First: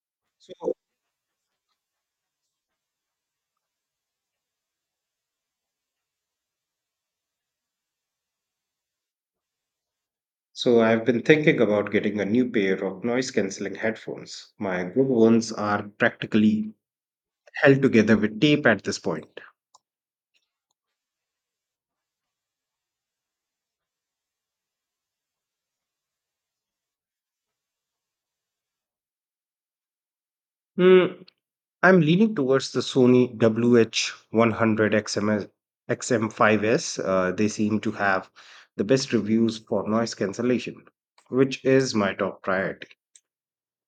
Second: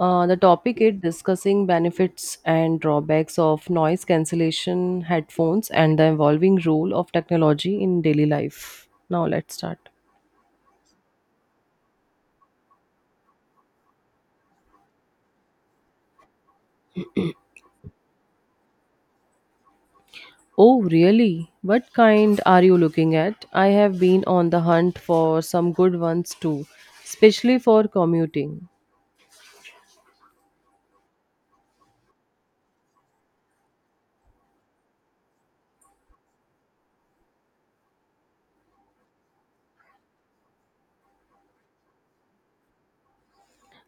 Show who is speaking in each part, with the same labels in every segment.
Speaker 1: The topic is discussing benefits and drawbacks of noise cancellation headphones and the evolving role of technology in daily life. Now let's start.
Speaker 2: So I've been thinking about getting a new pair of noise cancelling headphones. My good ones are practically held together with tape at this point.
Speaker 1: Oh, really? What kind are you looking at? I have been on the hunt for some good ones too, especially for commuting.
Speaker 2: Mm, I'm leaning towards the Sony WH100 XMS, XM5S. They seem to have the best reviews for noise cancellation, which is my top priority.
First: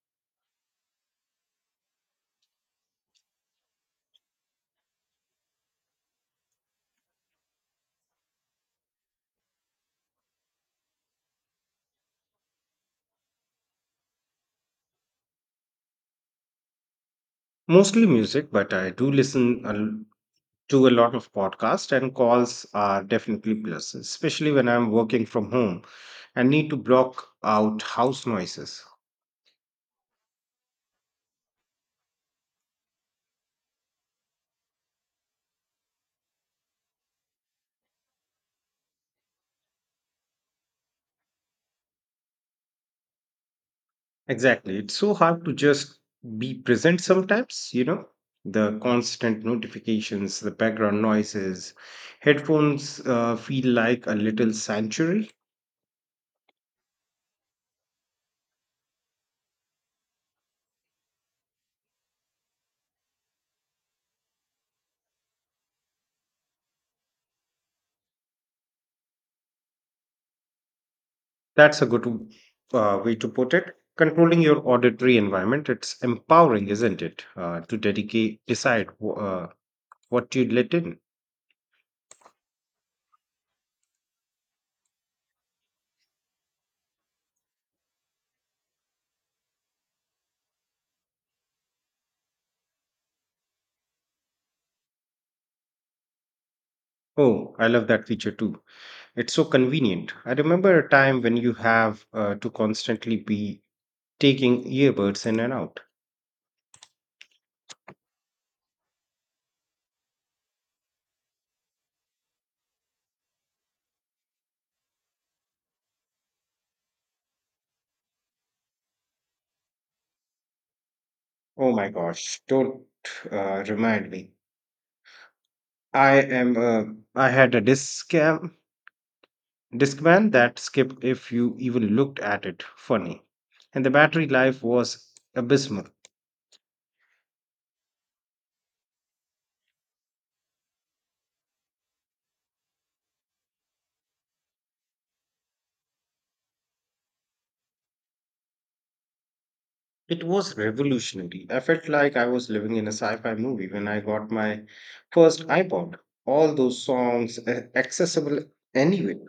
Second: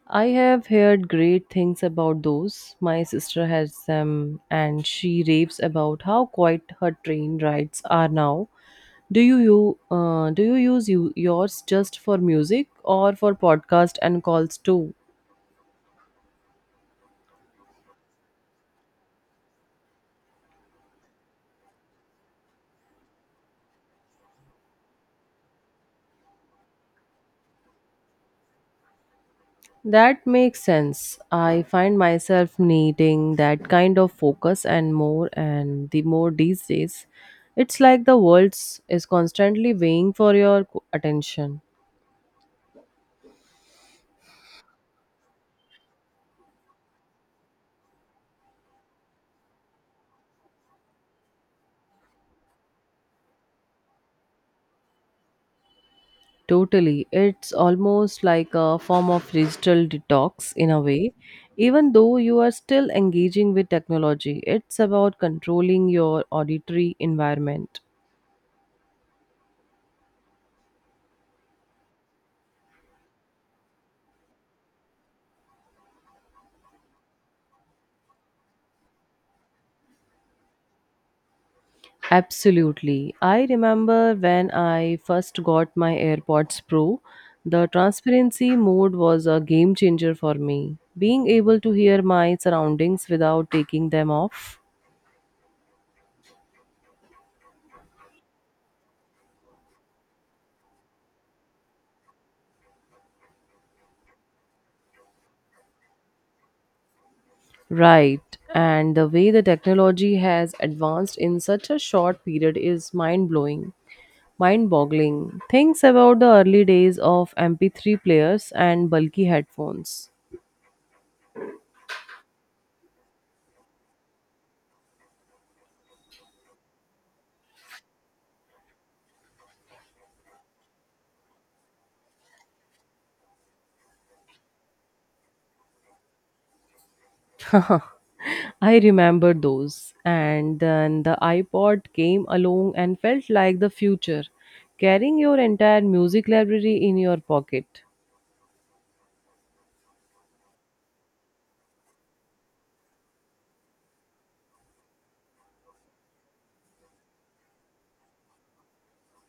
Speaker 1: I have heard great things about those. My sister has them and she raves about how quiet her train rides are now. Do you, do you use yours just for music or for podcast and calls too?
Speaker 2: Mostly music, but I do listen to a lot of podcasts and calls are definitely plus, especially when I'm working from home and need to block out house noises.
Speaker 1: That makes sense. I find myself needing that kind of focus and more and the more these days. It's like the world is constantly weighing for your co- attention.
Speaker 2: Exactly. It's so hard to just be present sometimes, you know, the constant notifications, the background noises. Headphones feel like a little sanctuary.
Speaker 1: Totally. It's almost like a form of digital detox in a way. Even though you are still engaging with technology, it's about controlling your auditory environment.
Speaker 2: That's a good way to put it. Controlling your auditory environment, it's empowering, isn't it? To decide what you let in.
Speaker 1: Absolutely. I remember when I first got my AirPods Pro, the transparency mode was a game changer for me. Being able to hear my surroundings without taking them off.
Speaker 2: Oh, I love that feature too. It's so convenient. I remember a time when you have to constantly be taking earbuds in and out.
Speaker 1: Right. And the way the technology has advanced in such a short period is mind blowing, mind boggling. Things about the early days of MP3 players and bulky headphones.
Speaker 2: Oh my gosh, don't remind me. I am uh, I had a discam discman that skipped if you even looked at it. Funny. And the battery life was abysmal.
Speaker 1: I remember those. And then the iPod came along and felt like the future, carrying your entire music library in your pocket.
Speaker 2: It was revolutionary. I felt like I was living in a sci fi movie when I got my first iPod. All those songs accessible anyway.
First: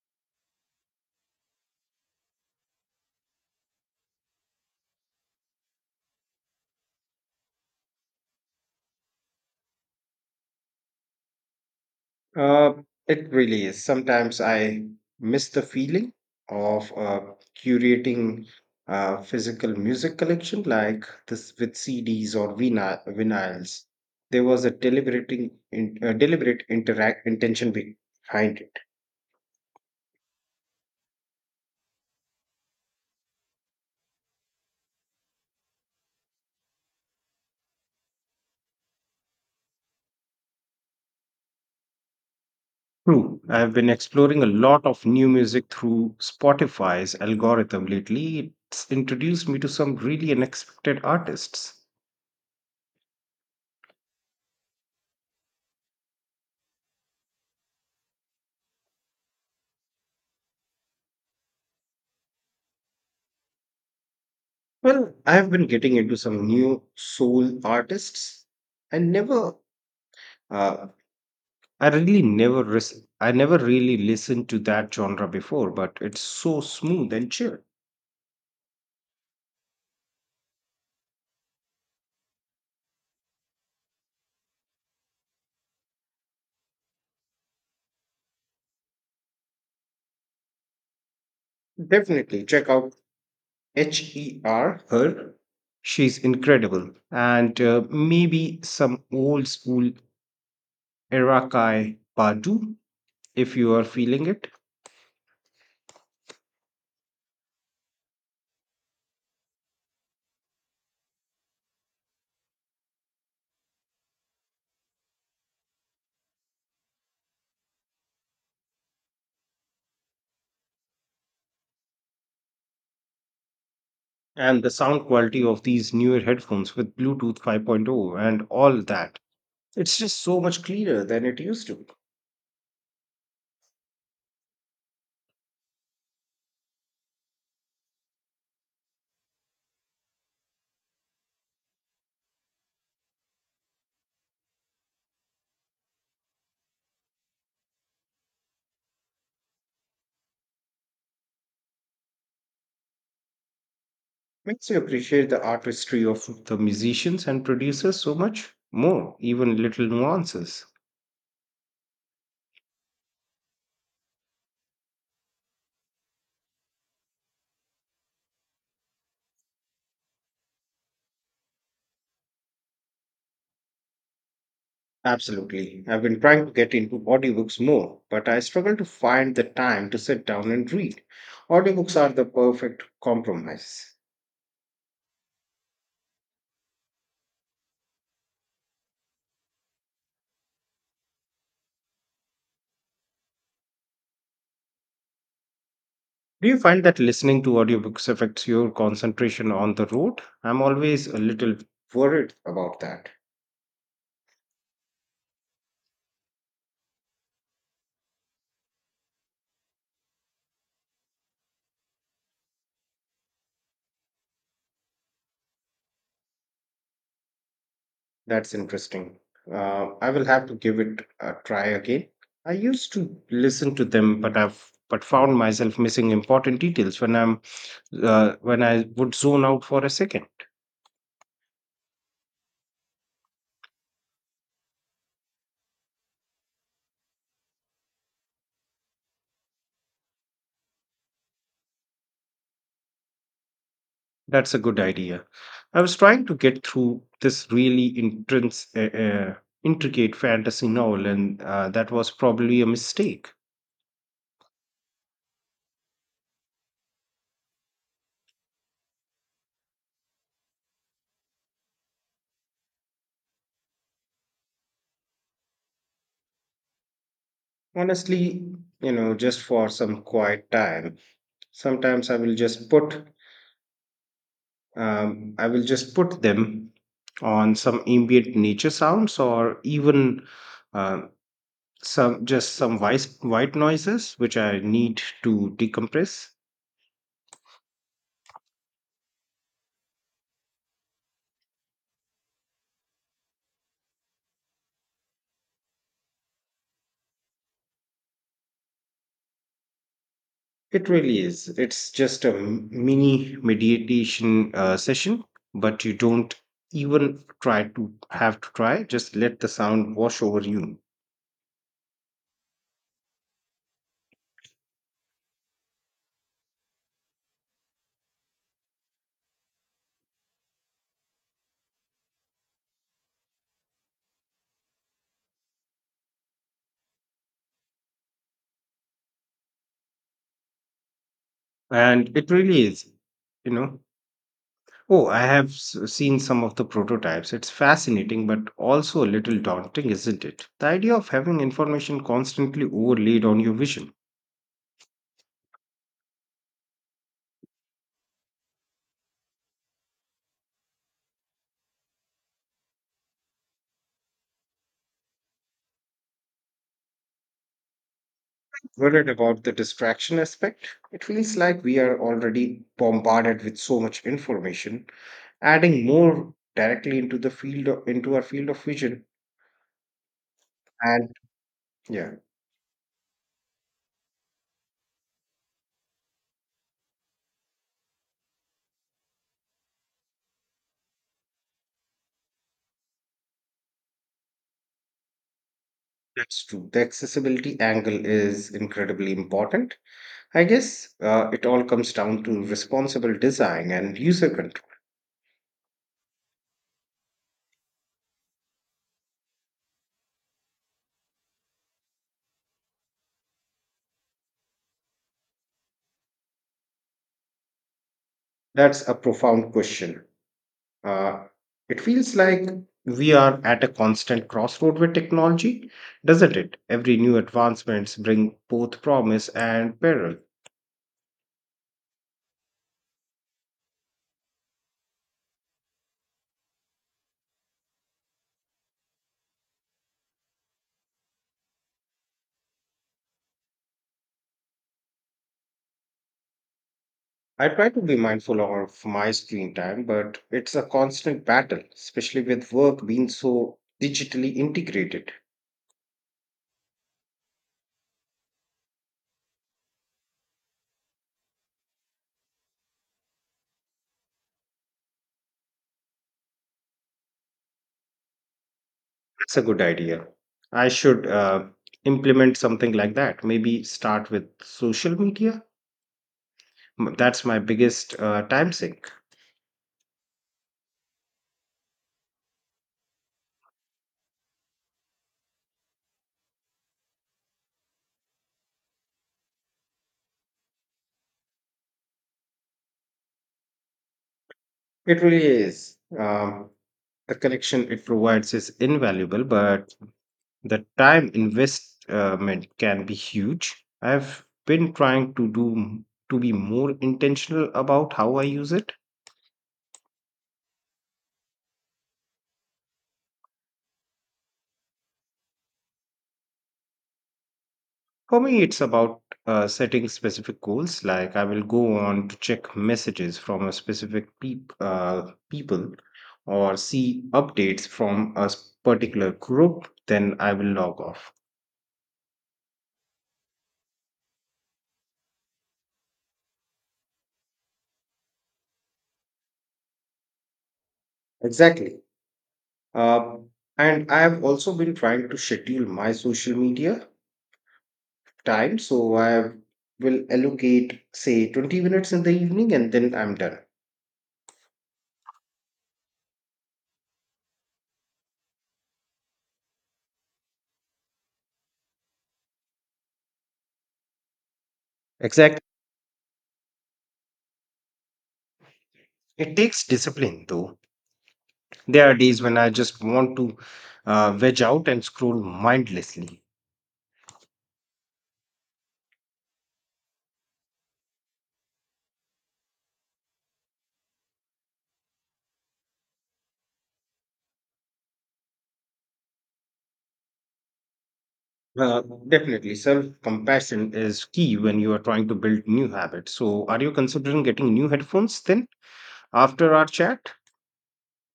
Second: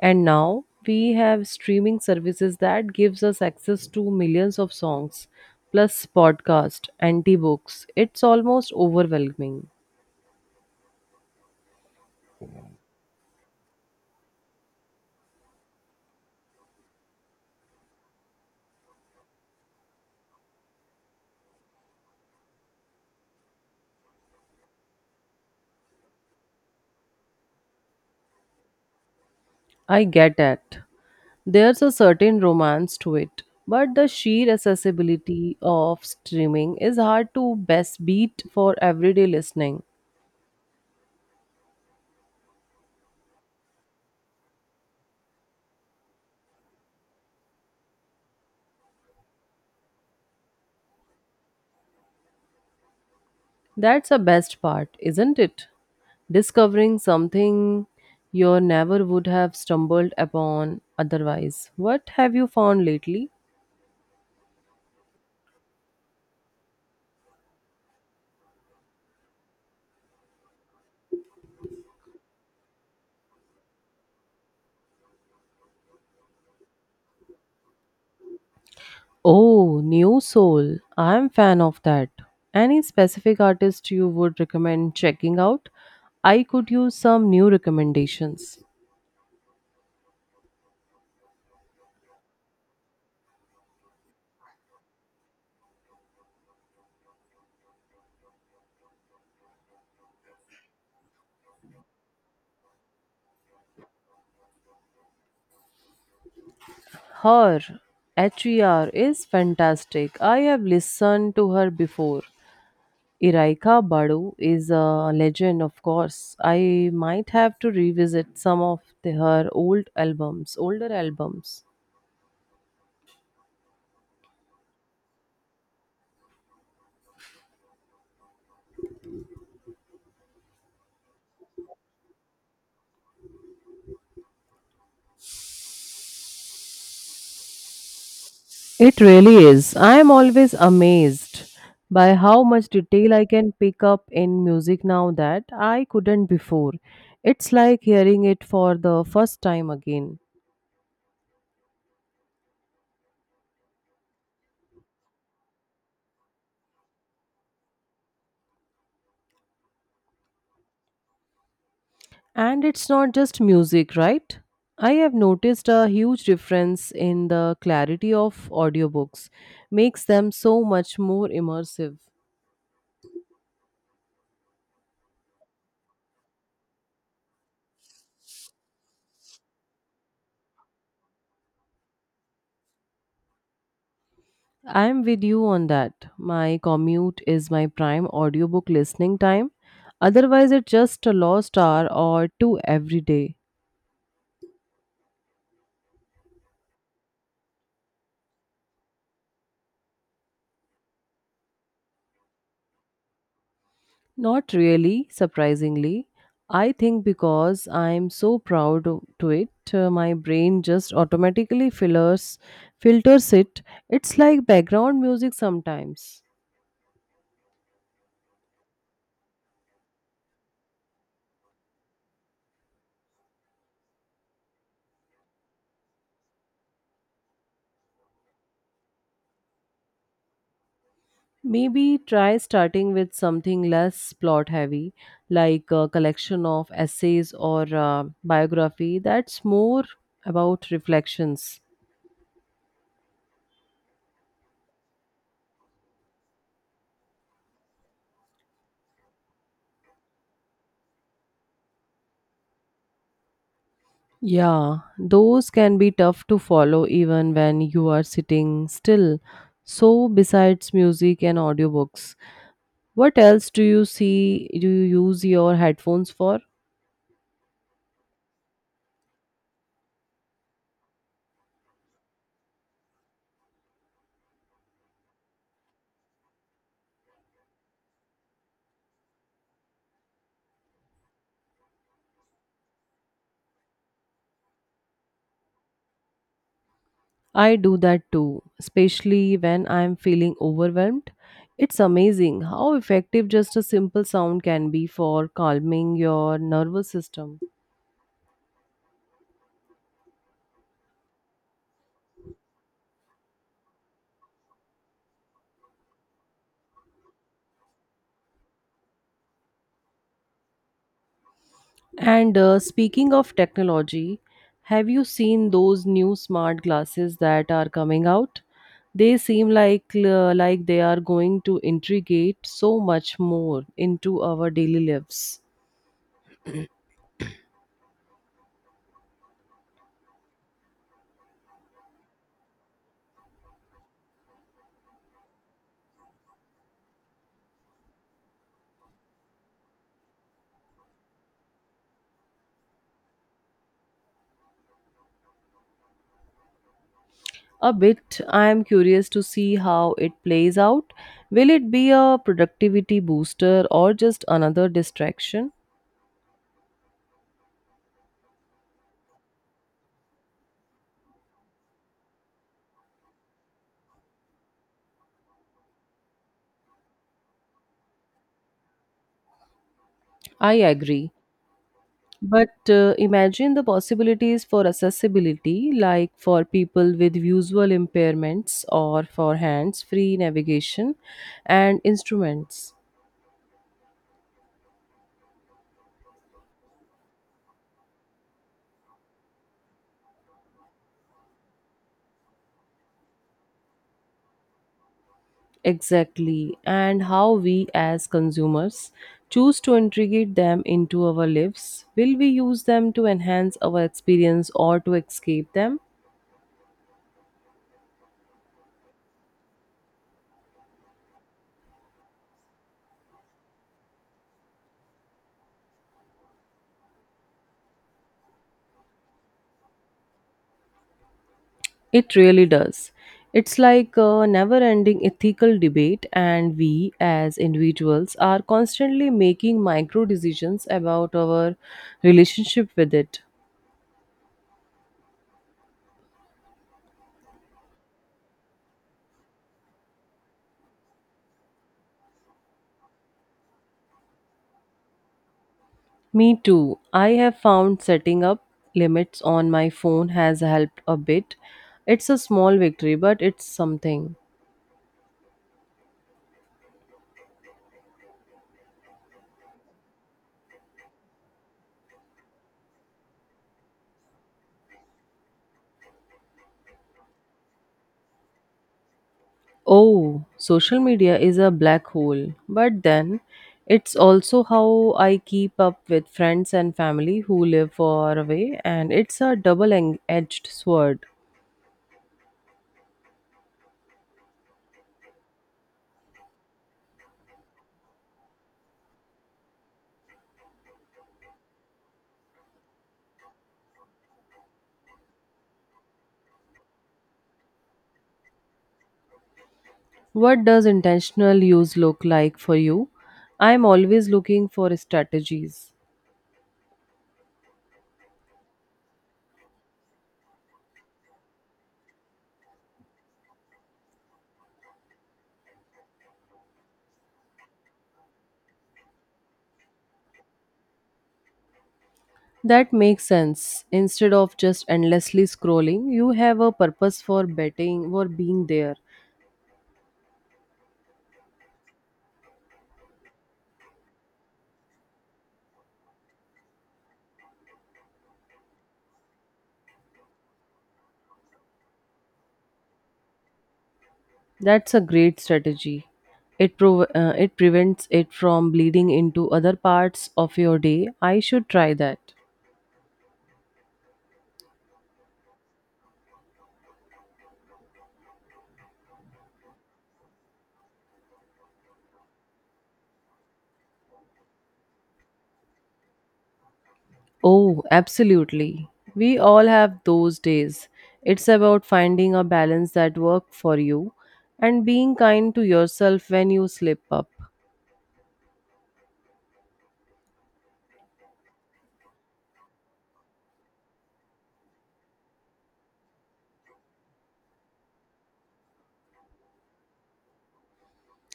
Speaker 1: And now we have streaming services that gives us access to millions of songs, plus podcast, anti-books. It's almost overwhelming.
Speaker 2: Uh, it really is. Sometimes I miss the feeling of curating a physical music collection like this with CDs or vinyls. There was a deliberate interact intention behind it.
Speaker 1: I get it. There's a certain romance to it, but the sheer accessibility of streaming is hard to best beat for everyday listening.
Speaker 2: True. I have been exploring a lot of new music through Spotify's algorithm lately. It's introduced me to some really unexpected artists.
Speaker 1: That's the best part, isn't it? Discovering something you never would have stumbled upon otherwise. What have you found lately?
Speaker 2: Well, I have been getting into some new soul artists. I never, uh, I never really listened to that genre before, but it's so smooth and chill.
Speaker 1: Oh, New Soul. I'm fan of that. Any specific artist you would recommend checking out? I could use some new recommendations.
Speaker 2: Definitely check out her. She's incredible. And maybe some old school Erakai Badu if you are feeling it.
Speaker 1: Her HER is fantastic. I have listened to her before. Iraika Badu is a legend, of course. I might have to revisit some of her older albums.
Speaker 2: And the sound quality of these newer headphones with Bluetooth 5.0 and all that. It's just so much cleaner than it used to.
Speaker 1: It really is. I am always amazed by how much detail I can pick up in music now that I couldn't before. It's like hearing it for the first time again.
Speaker 2: Makes you appreciate the artistry of the musicians and producers so much more, even little nuances.
Speaker 1: And it's not just music, right? I have noticed a huge difference in the clarity of audiobooks. Makes them so much more immersive.
Speaker 2: Absolutely. I've been trying to get into audiobooks more, but I struggle to find the time to sit down and read. Audiobooks are the perfect compromise.
Speaker 1: I'm with you on that. My commute is my prime audiobook listening time. Otherwise, it's just a lost hour or two every day.
Speaker 2: Do you find that listening to audiobooks affects your concentration on the road? I'm always a little worried about that.
Speaker 1: Not really, surprisingly. I think because I'm so proud o- to it, my brain just automatically filters it. It's like background music sometimes.
Speaker 2: That's interesting. I will have to give it a try again. I used to listen to them, but I've but found myself missing important details when I would zone out for a second.
Speaker 1: Maybe try starting with something less plot heavy, like a collection of essays or biography that's more about reflections.
Speaker 2: That's a good idea. I was trying to get through this really intense, intricate fantasy novel, and that was probably a mistake.
Speaker 1: Yeah, those can be tough to follow even when you are sitting still. So, besides music and audiobooks, what else do you use your headphones for?
Speaker 2: Honestly, you know, just for some quiet time, sometimes I will just put I will just put them on some ambient nature sounds or even uh, some just some white noises which I need to decompress.
Speaker 1: I do that too, especially when I'm feeling overwhelmed. It's amazing how effective just a simple sound can be for calming your nervous system.
Speaker 2: It really is. It's just a mini meditation session, but you don't even try to have to try. Just let the sound wash over you,
Speaker 1: And speaking of technology, have you seen those new smart glasses that are coming out? They seem like they are going to integrate so much more into our daily lives.
Speaker 2: and it really is. You know, oh, I have seen some of the prototypes. It's fascinating, but also a little daunting, isn't it? The idea of having information constantly overlaid on your vision.
Speaker 1: A bit. I am curious to see how it plays out. Will it be a productivity booster or just another distraction?
Speaker 2: Worried about the distraction aspect? It feels like we are already bombarded with so much information. Adding more directly into the field of, into our field of vision,
Speaker 1: I agree.
Speaker 2: and yeah,
Speaker 1: But imagine the possibilities for accessibility, like for people with visual impairments or for hands free navigation and instruments.
Speaker 2: that's true. The accessibility angle is incredibly important. I guess it all comes down to responsible design and user control.
Speaker 1: Exactly, and how we as consumers choose to integrate them into our lives. Will we use them to enhance our experience or to escape them?
Speaker 2: That's a profound question. Uh, it feels like we are at a constant crossroad with technology, doesn't it? Every new advancements bring both promise and peril.
Speaker 1: It really does. It's like a never ending ethical debate, and we as individuals are constantly making micro decisions about our relationship with it.
Speaker 2: I try to be mindful of my screen time, but it's a constant battle, especially with work being so digitally integrated.
Speaker 1: Me too. I have found setting up limits on my phone has helped a bit. It's a small victory, but it's something.
Speaker 2: That's a good idea. I should implement something like that. Maybe start with social media. That's my biggest time sink.
Speaker 1: Oh, social media is a black hole. But then, it's also how I keep up with friends and family who live far away, and it's a double edged sword.
Speaker 2: It really is. The connection it provides is invaluable, but the time investment can be huge. I've been trying to be more intentional about how I use it.
Speaker 1: What does intentional use look like for you? I'm always looking for strategies.
Speaker 2: For me, it's about setting specific goals. Like I will go on to check messages from a specific people or see updates from a particular group. Then I will log off.
Speaker 1: That makes sense. Instead of just endlessly scrolling, you have a purpose for betting for being there.
Speaker 2: Exactly. Uh, and I have also been trying to schedule my social media time. So I will allocate, say, 20 minutes in the evening and then I'm done.
Speaker 1: That's a great strategy. It prevents it from bleeding into other parts of your day. I should try that.
Speaker 2: Exactly. It takes discipline, though. There are days when I just want to veg out and scroll mindlessly.
Speaker 1: Oh, absolutely. We all have those days. It's about finding a balance that works for you and being kind to yourself when you slip up.
Speaker 2: Uh, definitely, self compassion is key when you are trying to build new habits. So, are you considering getting new headphones then after our chat?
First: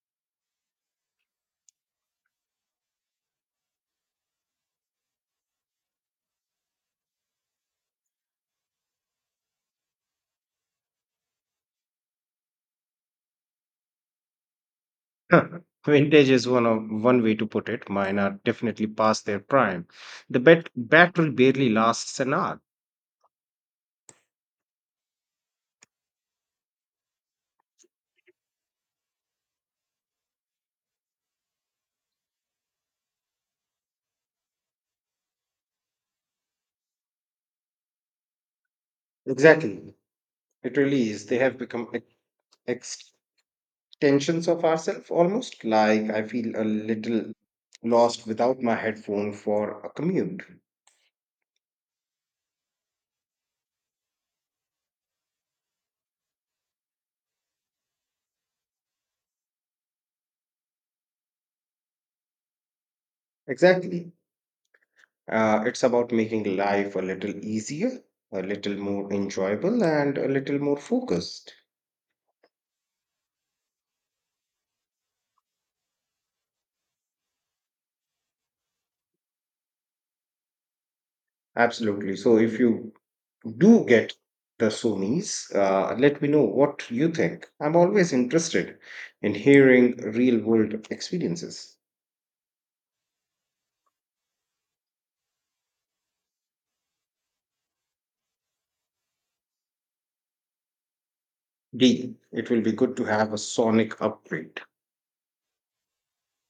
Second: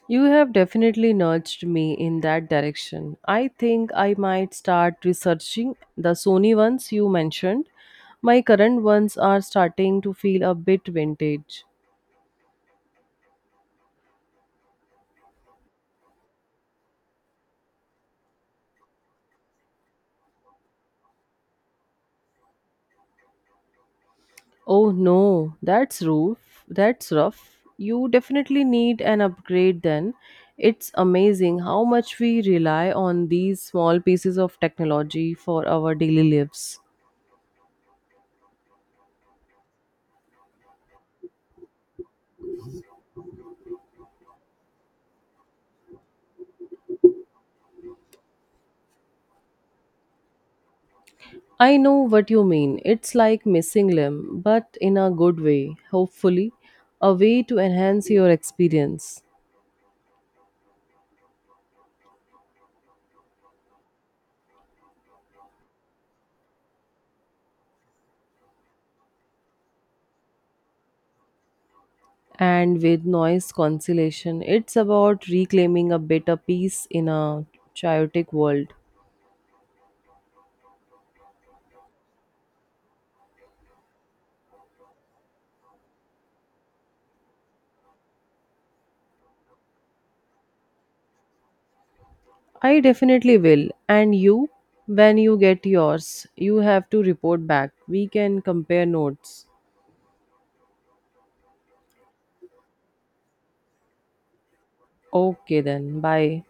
Speaker 1: You have definitely nudged me in that direction. I think I might start researching the Sony ones you mentioned. My current ones are starting to feel a bit vintage.
Speaker 2: Huh. Vintage is one way to put it. Mine are definitely past their prime. The battery barely lasts an hour.
Speaker 1: Oh no, that's rough. That's rough. You definitely need an upgrade then. It's amazing how much we rely on these small pieces of technology for our daily lives.
Speaker 2: Exactly. It really is. They have become ex- extensions of ourselves almost. Like I feel a little lost without my headphone for a commute.
Speaker 1: I know what you mean. It's like missing limb, but in a good way, hopefully, a way to enhance your experience.
Speaker 2: Exactly. It's about making life a little easier, a little more enjoyable, and a little more focused.
Speaker 1: And with noise cancellation, it's about reclaiming a bit of peace in a chaotic world.
Speaker 2: Absolutely. So if you do get the Sonis, let me know what you think. I'm always interested in hearing real world experiences.
Speaker 1: I definitely will. And you, when you get yours, you have to report back. We can compare notes.
Speaker 2: Deal. It will be good to have a sonic upgrade.
Speaker 1: Okay then. Bye.